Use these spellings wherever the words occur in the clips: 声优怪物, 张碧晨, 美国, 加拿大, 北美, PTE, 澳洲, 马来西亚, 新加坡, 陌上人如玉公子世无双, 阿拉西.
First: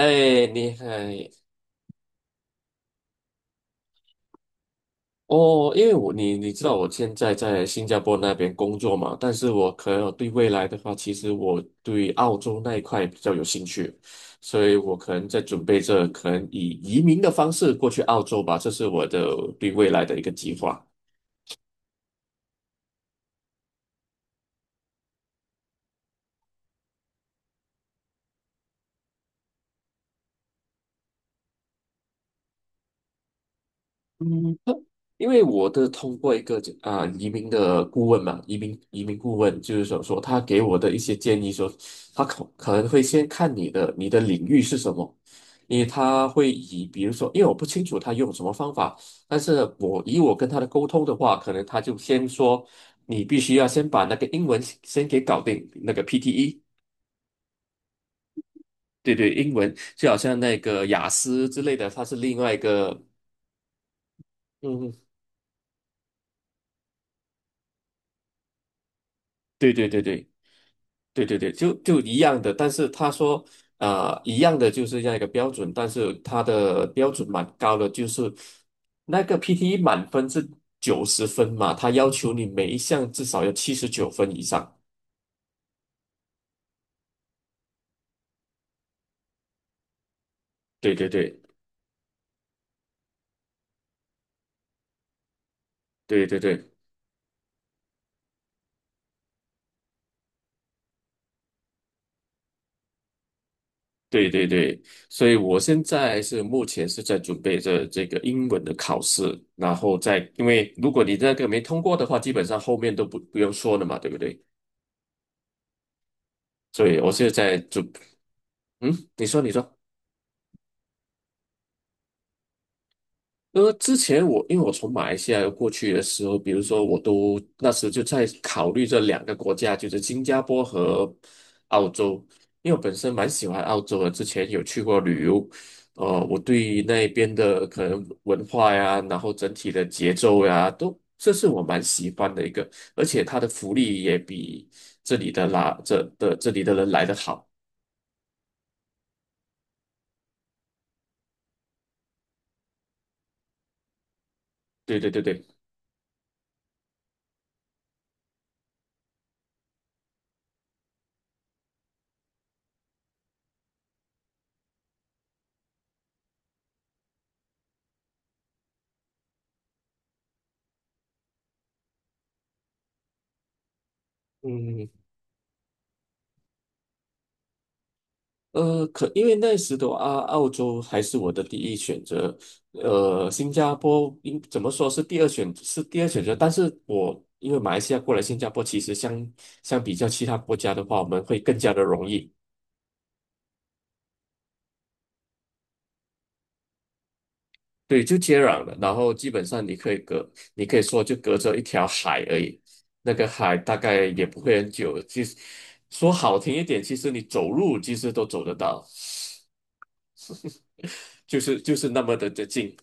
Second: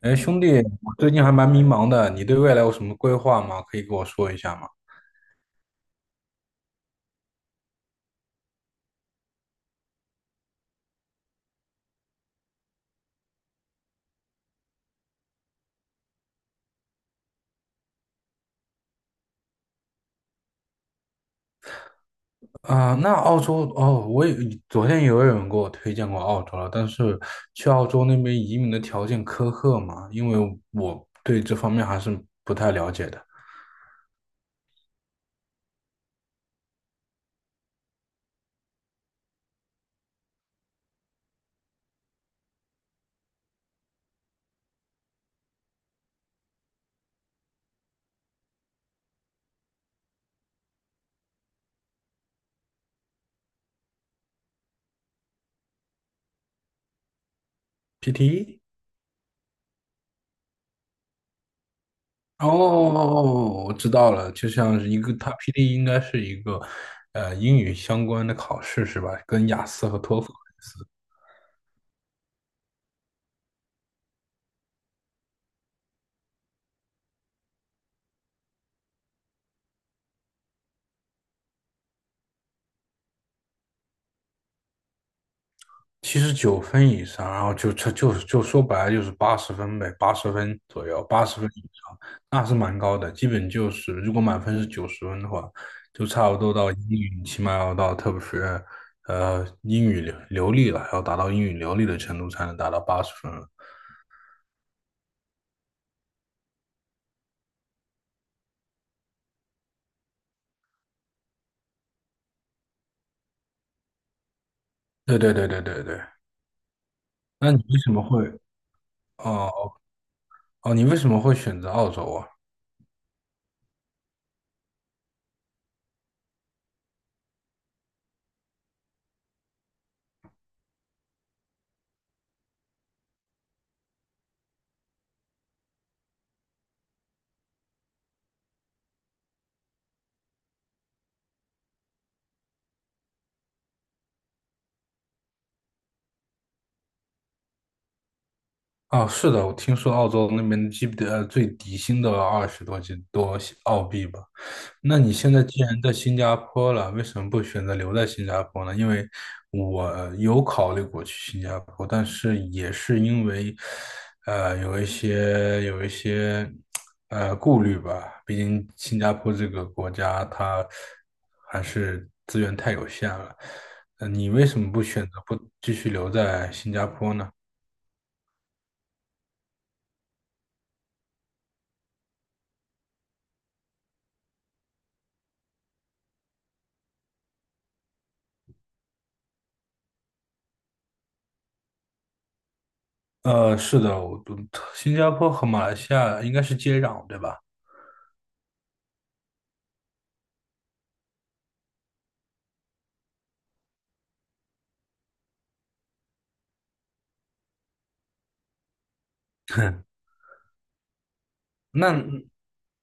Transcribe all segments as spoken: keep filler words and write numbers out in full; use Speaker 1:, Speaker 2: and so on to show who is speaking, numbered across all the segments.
Speaker 1: 哎，兄弟，
Speaker 2: 你
Speaker 1: 我最近
Speaker 2: 还
Speaker 1: 还蛮迷茫的，你对未来有什么规划吗？可以跟我说一下吗？
Speaker 2: 哦，因为我你你知道我现在在新加坡那边工作嘛，但是我可能对未来的话，其实我对澳洲那一块比较有兴趣，所以我可能在准备着，可能以移民的方式过去澳洲吧，这是我的对未来的一个计划。
Speaker 1: 啊、那澳洲哦，我也昨天也有人给我推荐过澳洲了，但是去澳洲那边移民的条件苛刻嘛，因为我对这方面还是不太了解的。
Speaker 2: 因为我的通过一个啊、移民的顾问嘛，移民移民顾问就是说说他给我的一些建议说，他可可能会先看你的你的领域是什么，因为他会以比如说，因为我不清楚他用什么方法，但是我以我跟他的沟通的话，可能他就先说你必须要先把那个英文先给搞定，那个 P T E，
Speaker 1: P T E？
Speaker 2: 对对，英文就好像那个雅思之类的，它是另外一个，
Speaker 1: 哦，我知道了，就像是
Speaker 2: 嗯，
Speaker 1: 一个，它 P T E 应该是一个呃英语相关的考试是吧？跟雅
Speaker 2: 对对
Speaker 1: 思和
Speaker 2: 对
Speaker 1: 托
Speaker 2: 对。
Speaker 1: 福类似。
Speaker 2: 对对对，就就一样的，但是他说，啊、一样的就是这样一个标准，但是他的标准蛮高的，就是那个 P T E 满分是九十分嘛，他要求你每一项至少要七十九分以上。
Speaker 1: 七十九分以上，然后就就就是就说白了就是八十分呗，八十分左
Speaker 2: 对
Speaker 1: 右，
Speaker 2: 对
Speaker 1: 八
Speaker 2: 对
Speaker 1: 十分以上，那是蛮高的。基本就是如果满分是九十分的话，就
Speaker 2: 对
Speaker 1: 差不
Speaker 2: 对
Speaker 1: 多
Speaker 2: 对
Speaker 1: 到英语起码要到特别是呃英语流流利了，要达到英语流利的程度才能达到八十分了。
Speaker 2: 对对对，所以我现在是目前是在准备着这个英文的考试，然后再因为如果你那个没通过的话，基本上后面都不不用说了嘛，对不对？
Speaker 1: 对对对对对对。
Speaker 2: 所以我现在
Speaker 1: 那
Speaker 2: 在
Speaker 1: 你为
Speaker 2: 准，
Speaker 1: 什么会
Speaker 2: 嗯，你说
Speaker 1: 哦
Speaker 2: 你说。
Speaker 1: 哦？你为什么会选择澳洲啊？
Speaker 2: 呃，之前我因为我从马来西亚过去的时候，比如说我都那时就在考虑这两个国家，就是新加坡和澳洲，因为我本身蛮喜欢澳洲的，之前有去过旅游，呃，我对那边的可能文化呀，然后整体的节奏呀，都这是我蛮喜欢的一个，而且它的福利也比这里的啦这的这里的人来的好，
Speaker 1: 哦，是的，我听说澳洲那边基本呃最底薪都要二十多几多澳币吧。那
Speaker 2: 对对
Speaker 1: 你
Speaker 2: 对
Speaker 1: 现在
Speaker 2: 对。
Speaker 1: 既然在新加坡了，为什么不选择留在新加坡呢？因为我有考虑过去新加坡，但是也是因为，呃，有一些有一些呃顾虑吧。毕竟新加坡这个国家，它还是资源太有限了。呃，你为什么不
Speaker 2: 嗯，
Speaker 1: 选择不继续留在新加坡呢？
Speaker 2: 呃，可因为那时的啊，澳洲还是我的第一选择，呃，新加坡应怎么说是第二选是第二选择，但是我因为马来西亚过来新加坡，其实相相比较其他国家的话，我们会更加的容易，
Speaker 1: 呃，是的，我新加坡和马来西亚应该是接壤，对吧？
Speaker 2: 对，就接壤了，然后基本上你可以隔，你可以说就隔着一条海而已，那个海大概也不会很久，其实说好听一点，其实你走路其实都走得到，就是就
Speaker 1: 那
Speaker 2: 是那么的的近。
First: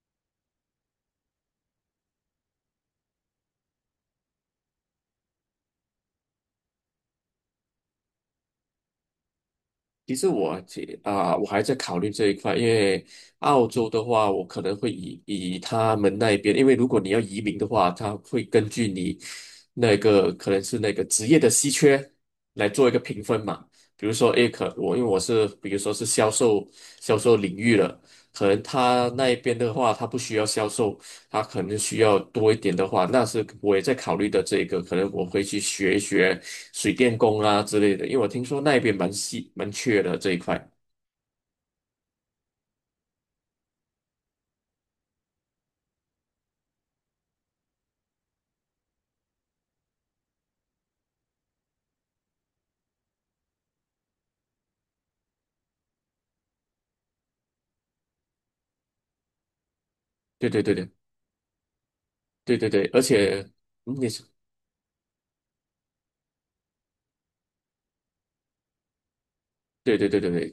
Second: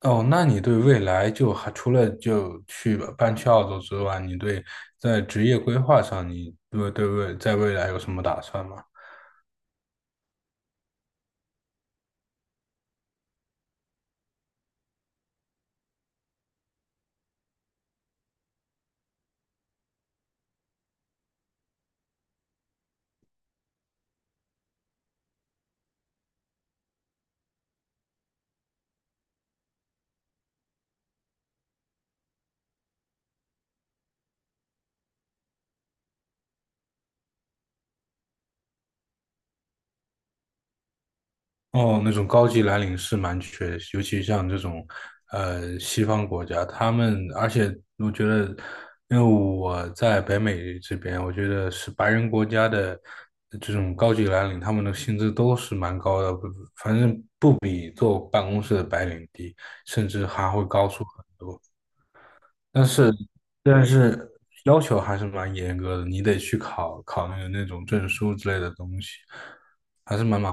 Speaker 1: 哦，那你对未来就还除了就去搬去澳洲之外，你对在职业规划上，你对对未在未来有什么打算吗？
Speaker 2: 其实我这啊、我还在考虑这一块，因为澳洲的话，我可能会以以他们那边，因为如果你要移民的话，他会根据你那个可能是那个职业的稀缺来做一个评分嘛。比如说，诶，可我因为我是比如说是销售销售领域了，可能他那一边的话，他不需要销售，他可能需要多一点的话，那是我也在考虑的这个，可能我会去学一学水电工啊之类的，因为我听说那边蛮稀蛮缺的这一块。
Speaker 1: 哦，那种高级蓝领是蛮缺尤其像这种呃西方国家，他们而且我觉得，因为我在北美这边，我觉得是白人国家的这种高级蓝领，他们的薪资都是蛮高的，不反正不比坐办公室的白领低，甚至
Speaker 2: 对
Speaker 1: 还
Speaker 2: 对
Speaker 1: 会
Speaker 2: 对
Speaker 1: 高
Speaker 2: 对
Speaker 1: 出很多。
Speaker 2: 对对
Speaker 1: 但
Speaker 2: 对，而
Speaker 1: 是
Speaker 2: 且
Speaker 1: 但
Speaker 2: 嗯你是
Speaker 1: 是要求还是蛮严格的，你得去考考那个那种证书之类的东西，
Speaker 2: 对对
Speaker 1: 还
Speaker 2: 对
Speaker 1: 是
Speaker 2: 对
Speaker 1: 蛮麻。
Speaker 2: 对，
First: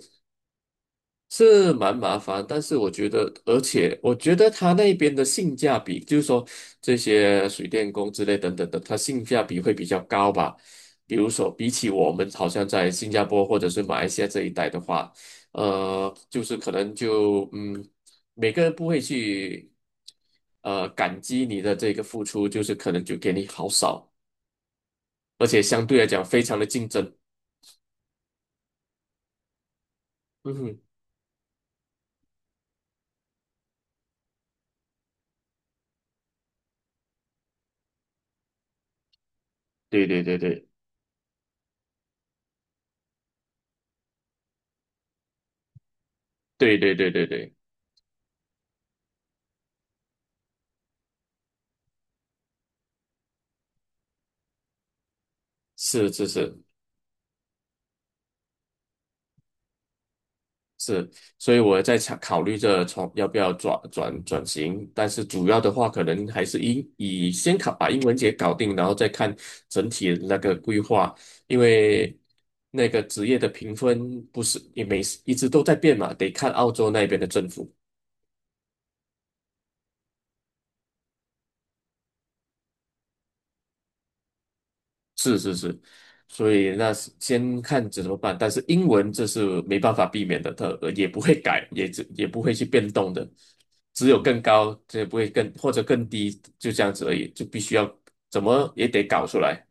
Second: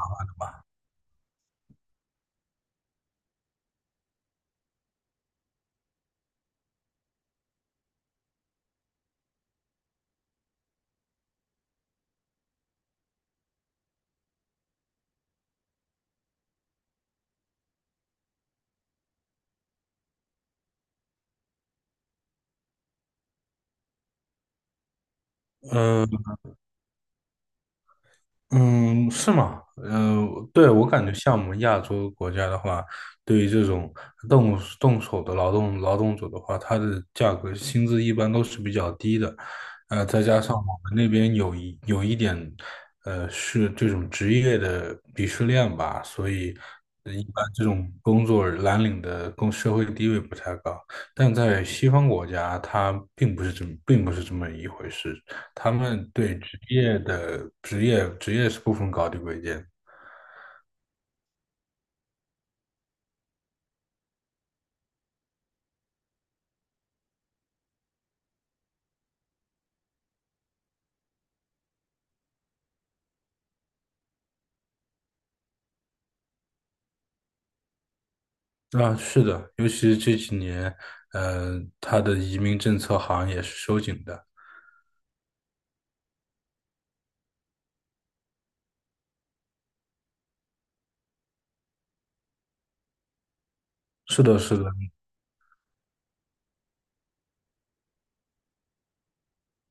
Speaker 2: 是蛮麻烦，但是我觉得，而且我觉得他那边的性价比，就是说这些水电工之类等等的，它性价比会比较高吧。比如说，比起我们好像在新加坡或者是马来西亚这一带的话，呃，就是可能就嗯，每个人不会去呃感激你的这个付出，就是可能就给你好少，而且相对来讲非常的竞争。
Speaker 1: 嗯，是吗？呃，
Speaker 2: 嗯
Speaker 1: 对，
Speaker 2: 哼，
Speaker 1: 我感觉像我们亚洲国家的话，对于这种动动手的劳动劳动者的话，他的价格薪资一般都是比较低的，呃，
Speaker 2: 对对
Speaker 1: 再
Speaker 2: 对
Speaker 1: 加上
Speaker 2: 对
Speaker 1: 我们那边有一有一点，呃，是这种职业的鄙视链吧，所以
Speaker 2: 对对对
Speaker 1: 呃一
Speaker 2: 对
Speaker 1: 般
Speaker 2: 对，
Speaker 1: 这种工作蓝领的工社会地位不太高，但在西方国家，它并不是这么并不是这么一回事。他们
Speaker 2: 是是
Speaker 1: 对
Speaker 2: 是。
Speaker 1: 职业的职业职业是不分高低贵贱。
Speaker 2: 是，所以我在想考虑着从要不要转转转型，但是主要的话，可能还是以以先考把英文节搞定，然后再看整体的那个规划，因为那个职业的评分不是也每一直都在变嘛，得看澳洲那边的政府。
Speaker 1: 啊，是的，尤其是这几年，呃，他的移民政策好像也是收紧的。
Speaker 2: 是是是，所以那是先看怎么办。但是英文这是没办法避免的，它呃也不会改，也只也不会去变动的，只有
Speaker 1: 是的，
Speaker 2: 更
Speaker 1: 是的，
Speaker 2: 高，这也不会更或者更低，就这样子而已，就必须要怎么也得搞出来。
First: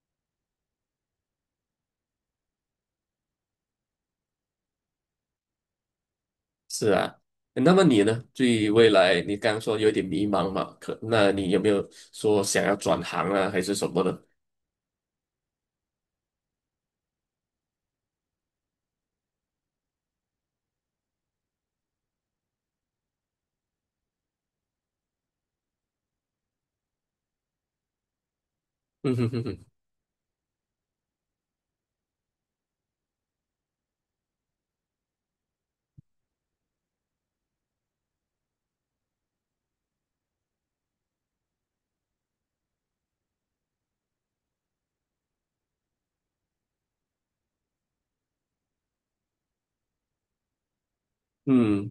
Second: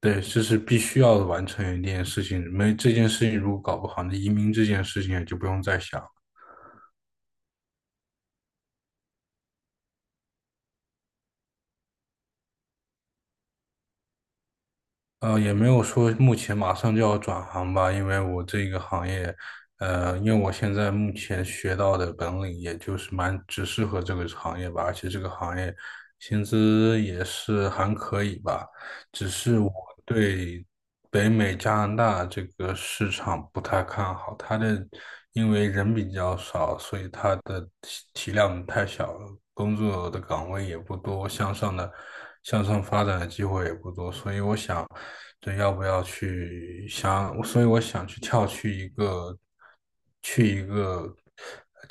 Speaker 1: 对，这是必须要完成一件事情，没这件事情如果搞不好，那移民这件事情也就不用再想。
Speaker 2: 是啊，那么你呢？对于未来，你刚刚说有点迷茫嘛？可那你有没有说想要转行啊，还是什么的？
Speaker 1: 呃，也没有说目前马上就要转行吧，因为我这个行业，呃，因为我现在目前学到的本领，也就是蛮只适合这个行业吧，而且这个行业薪资也是还可以吧，
Speaker 2: 嗯
Speaker 1: 只
Speaker 2: 哼哼
Speaker 1: 是
Speaker 2: 哼，
Speaker 1: 我对北美加拿大这个市场不太看好，它的因为人比较少，所以它的体体量太小了，工作的岗位也不多，向上的向上发展的机会也不多，所以我想。对，要不要去想？所以我想去跳去一个去一个
Speaker 2: 嗯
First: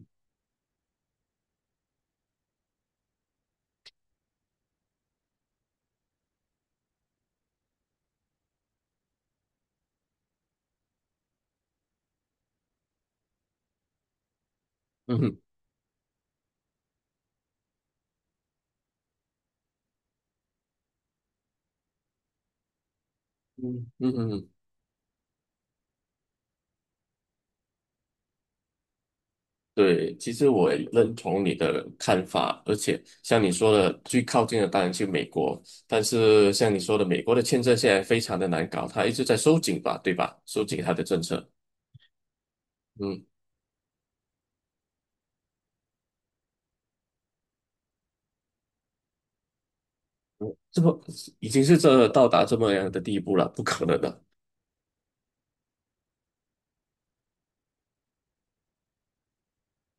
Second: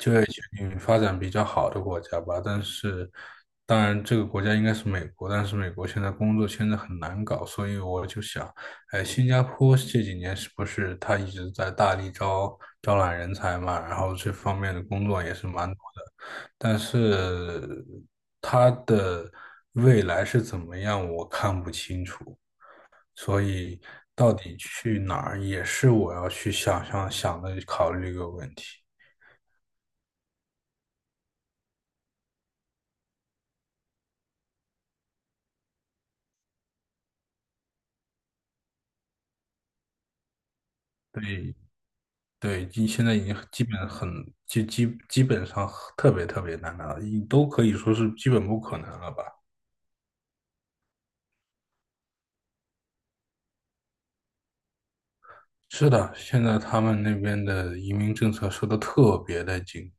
Speaker 1: 嗯发展比较好的国家吧。但是，当然这个国家应该是美国，但是美国现在工作签证很难搞，所以我就想，哎，新加坡这几年是不是他一直在大力招招揽人才嘛？然后这方面的工
Speaker 2: 嗯
Speaker 1: 作也
Speaker 2: 哼
Speaker 1: 是蛮多的，但是它的未来是怎么样，我看不清楚。所以
Speaker 2: 嗯嗯嗯
Speaker 1: 到
Speaker 2: 哼
Speaker 1: 底去哪儿也是我要去想想想的考虑一个问题。
Speaker 2: 对，其实我也认同你的看法，而且像你说的，最靠近的当然去美国，但是像你说的，美国的签证现在非常的难搞，它一直在收紧吧，对吧？收紧它的政策，
Speaker 1: 对对，你现在
Speaker 2: 嗯，
Speaker 1: 已经基本很基基基本上特别特别难了，你都可以说是基本不可能了吧？
Speaker 2: 这么已经是这到达这么样的地步了，不可能的，
Speaker 1: 是的，现在他们那边的移民政策收的特别的紧，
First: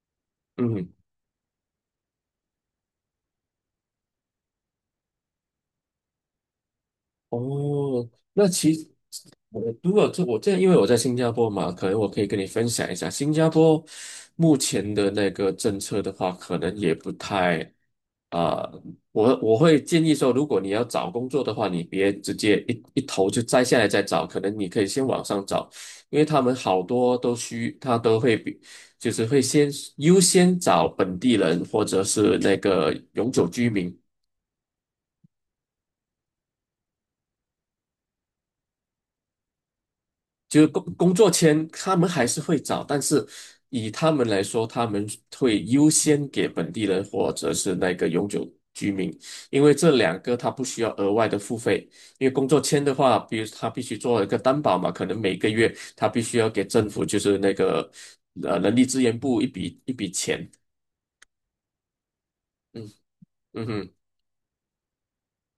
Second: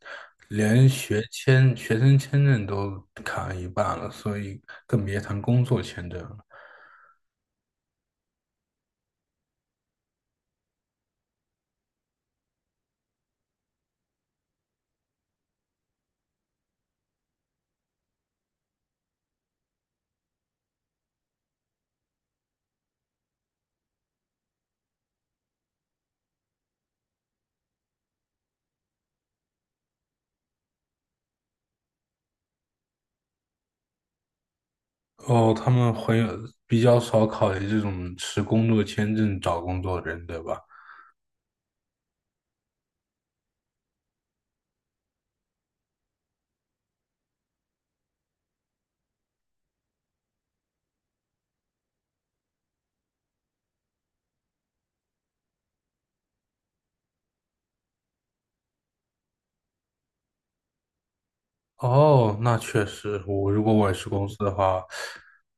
Speaker 1: 连
Speaker 2: 嗯。
Speaker 1: 学签、学生签证都砍了一半了，所以更别谈工作签证了。
Speaker 2: 哦，那其实我如果这我这因为我在新加坡嘛，可能我可以跟你分享一下新加坡目前的那个政策的话，可能也不太啊、我我会建议说，如果你要找工作的话，你别直接一一头就摘下来再找，可能你可以先网上找，因为他们好多都需他都会比就是会先优先找本地人或者是那个永久居民。
Speaker 1: 哦，他们会比较少考虑这种持工作签证找工作的人，对吧？
Speaker 2: 就是工工作签，他们还是会找，但是以他们来说，他们会优先给本地人或者是那个永久居民，因为这两个他不需要额外的付费。因为工作签的话，比如他必须做一个担保嘛，可能每个月他必须要给政府就是那个呃人力资源部一笔一笔钱。
Speaker 1: 哦，那
Speaker 2: 嗯
Speaker 1: 确实，我如
Speaker 2: 嗯
Speaker 1: 果我
Speaker 2: 哼，
Speaker 1: 也是公司的话，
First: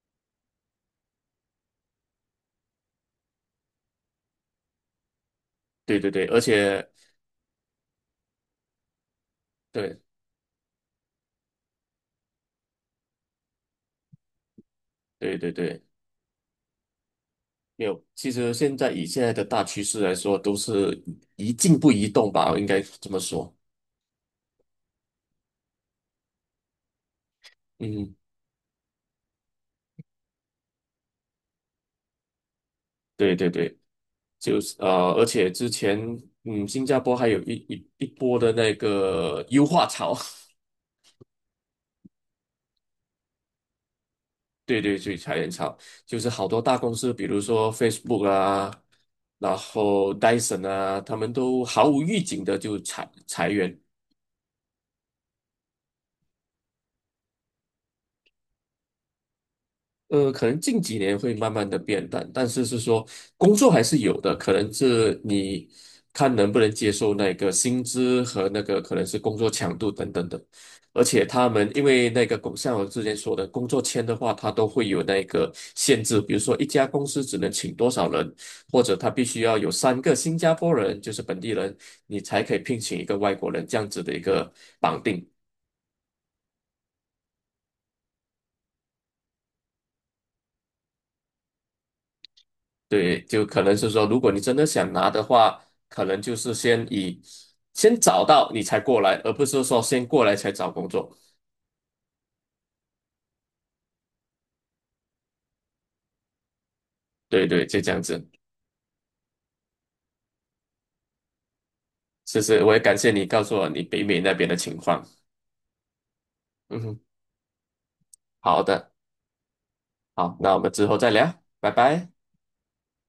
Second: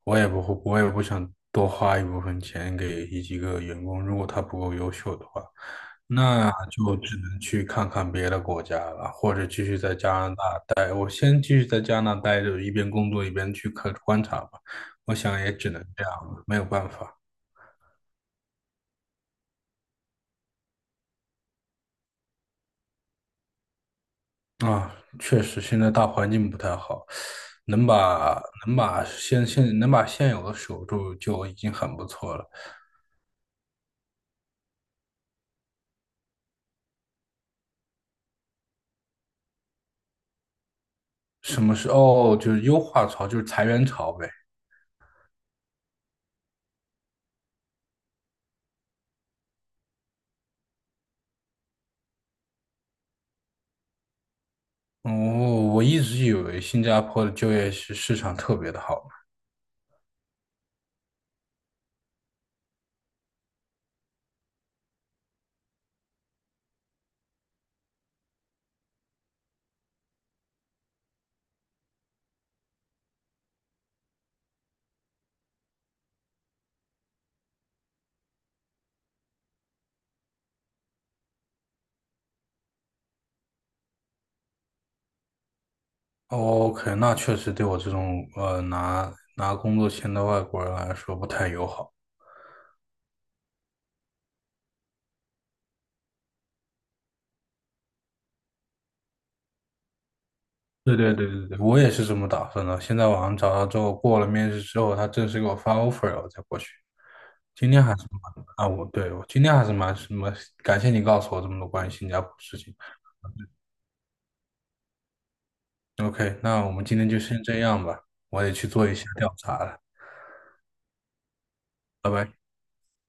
Speaker 1: 我也不会，我也不想多花一部分钱给一几个员工，如果他不够优秀的话，
Speaker 2: 对对对，而
Speaker 1: 那
Speaker 2: 且
Speaker 1: 就只能去看看别的国家了，或者继续在
Speaker 2: 对
Speaker 1: 加拿大待。我先继续在加拿大待着，一边工作一边去看观察吧。我
Speaker 2: 对
Speaker 1: 想
Speaker 2: 对
Speaker 1: 也只
Speaker 2: 对。
Speaker 1: 能这样了，没有办法。
Speaker 2: 没有，其实现在以现在的大趋势来说，都是一静不移动吧，应该这么说。
Speaker 1: 啊，确实，现在大环境不太好，能
Speaker 2: 嗯，
Speaker 1: 把能把现现能把现有的守住就已经很不错了。
Speaker 2: 对对对，就是呃，而且之前嗯，新加坡还有一一一波的那个优化潮，
Speaker 1: 什么是哦，就是优化潮，就是裁员潮呗。
Speaker 2: 对对对，裁员潮，就是好多大公司，比如说 Facebook 啊，然后 Dyson 啊，他们都毫无预警的就裁裁员。
Speaker 1: 哦，我一直以为新加坡的就业市市场特别的好。
Speaker 2: 呃，可能近几年会慢慢的变淡，但是是说工作还是有的，可能是你看能不能接受那个薪资和那个可能是工作强度等等的，而且他们因为那个工像我之前说的工作签的话，它都会有那个限制，比如说一家公司只能请多少人，或者他必须要有三个新加坡人，就是本地人，你才可以聘请一个外国人这样子的一个绑定。
Speaker 1: 哦 OK，那确实对我这种呃拿拿工作签的外国人来说不太友好。
Speaker 2: 对，就可能是说，如果你真的想拿的话，可能就是先以先找到你才过来，而不是说先过来才找工
Speaker 1: 对
Speaker 2: 作。
Speaker 1: 对对对对，我也是这么打算的。现在网上找到之后，过了面试之后，他正式给我发 offer 了，我再过去。
Speaker 2: 对对，
Speaker 1: 今
Speaker 2: 就
Speaker 1: 天
Speaker 2: 这
Speaker 1: 还
Speaker 2: 样
Speaker 1: 是
Speaker 2: 子。
Speaker 1: 蛮啊，我对我今天还是蛮什么，感谢你告诉我这么多关于新加坡的
Speaker 2: 是
Speaker 1: 事
Speaker 2: 是，我
Speaker 1: 情。
Speaker 2: 也感谢你告诉我你北美那边的情况。
Speaker 1: OK，那我
Speaker 2: 嗯
Speaker 1: 们今
Speaker 2: 哼，
Speaker 1: 天就先这样吧，我得
Speaker 2: 好
Speaker 1: 去做
Speaker 2: 的，
Speaker 1: 一下调查了，
Speaker 2: 好，那我们之后再聊，拜拜。
Speaker 1: 拜拜。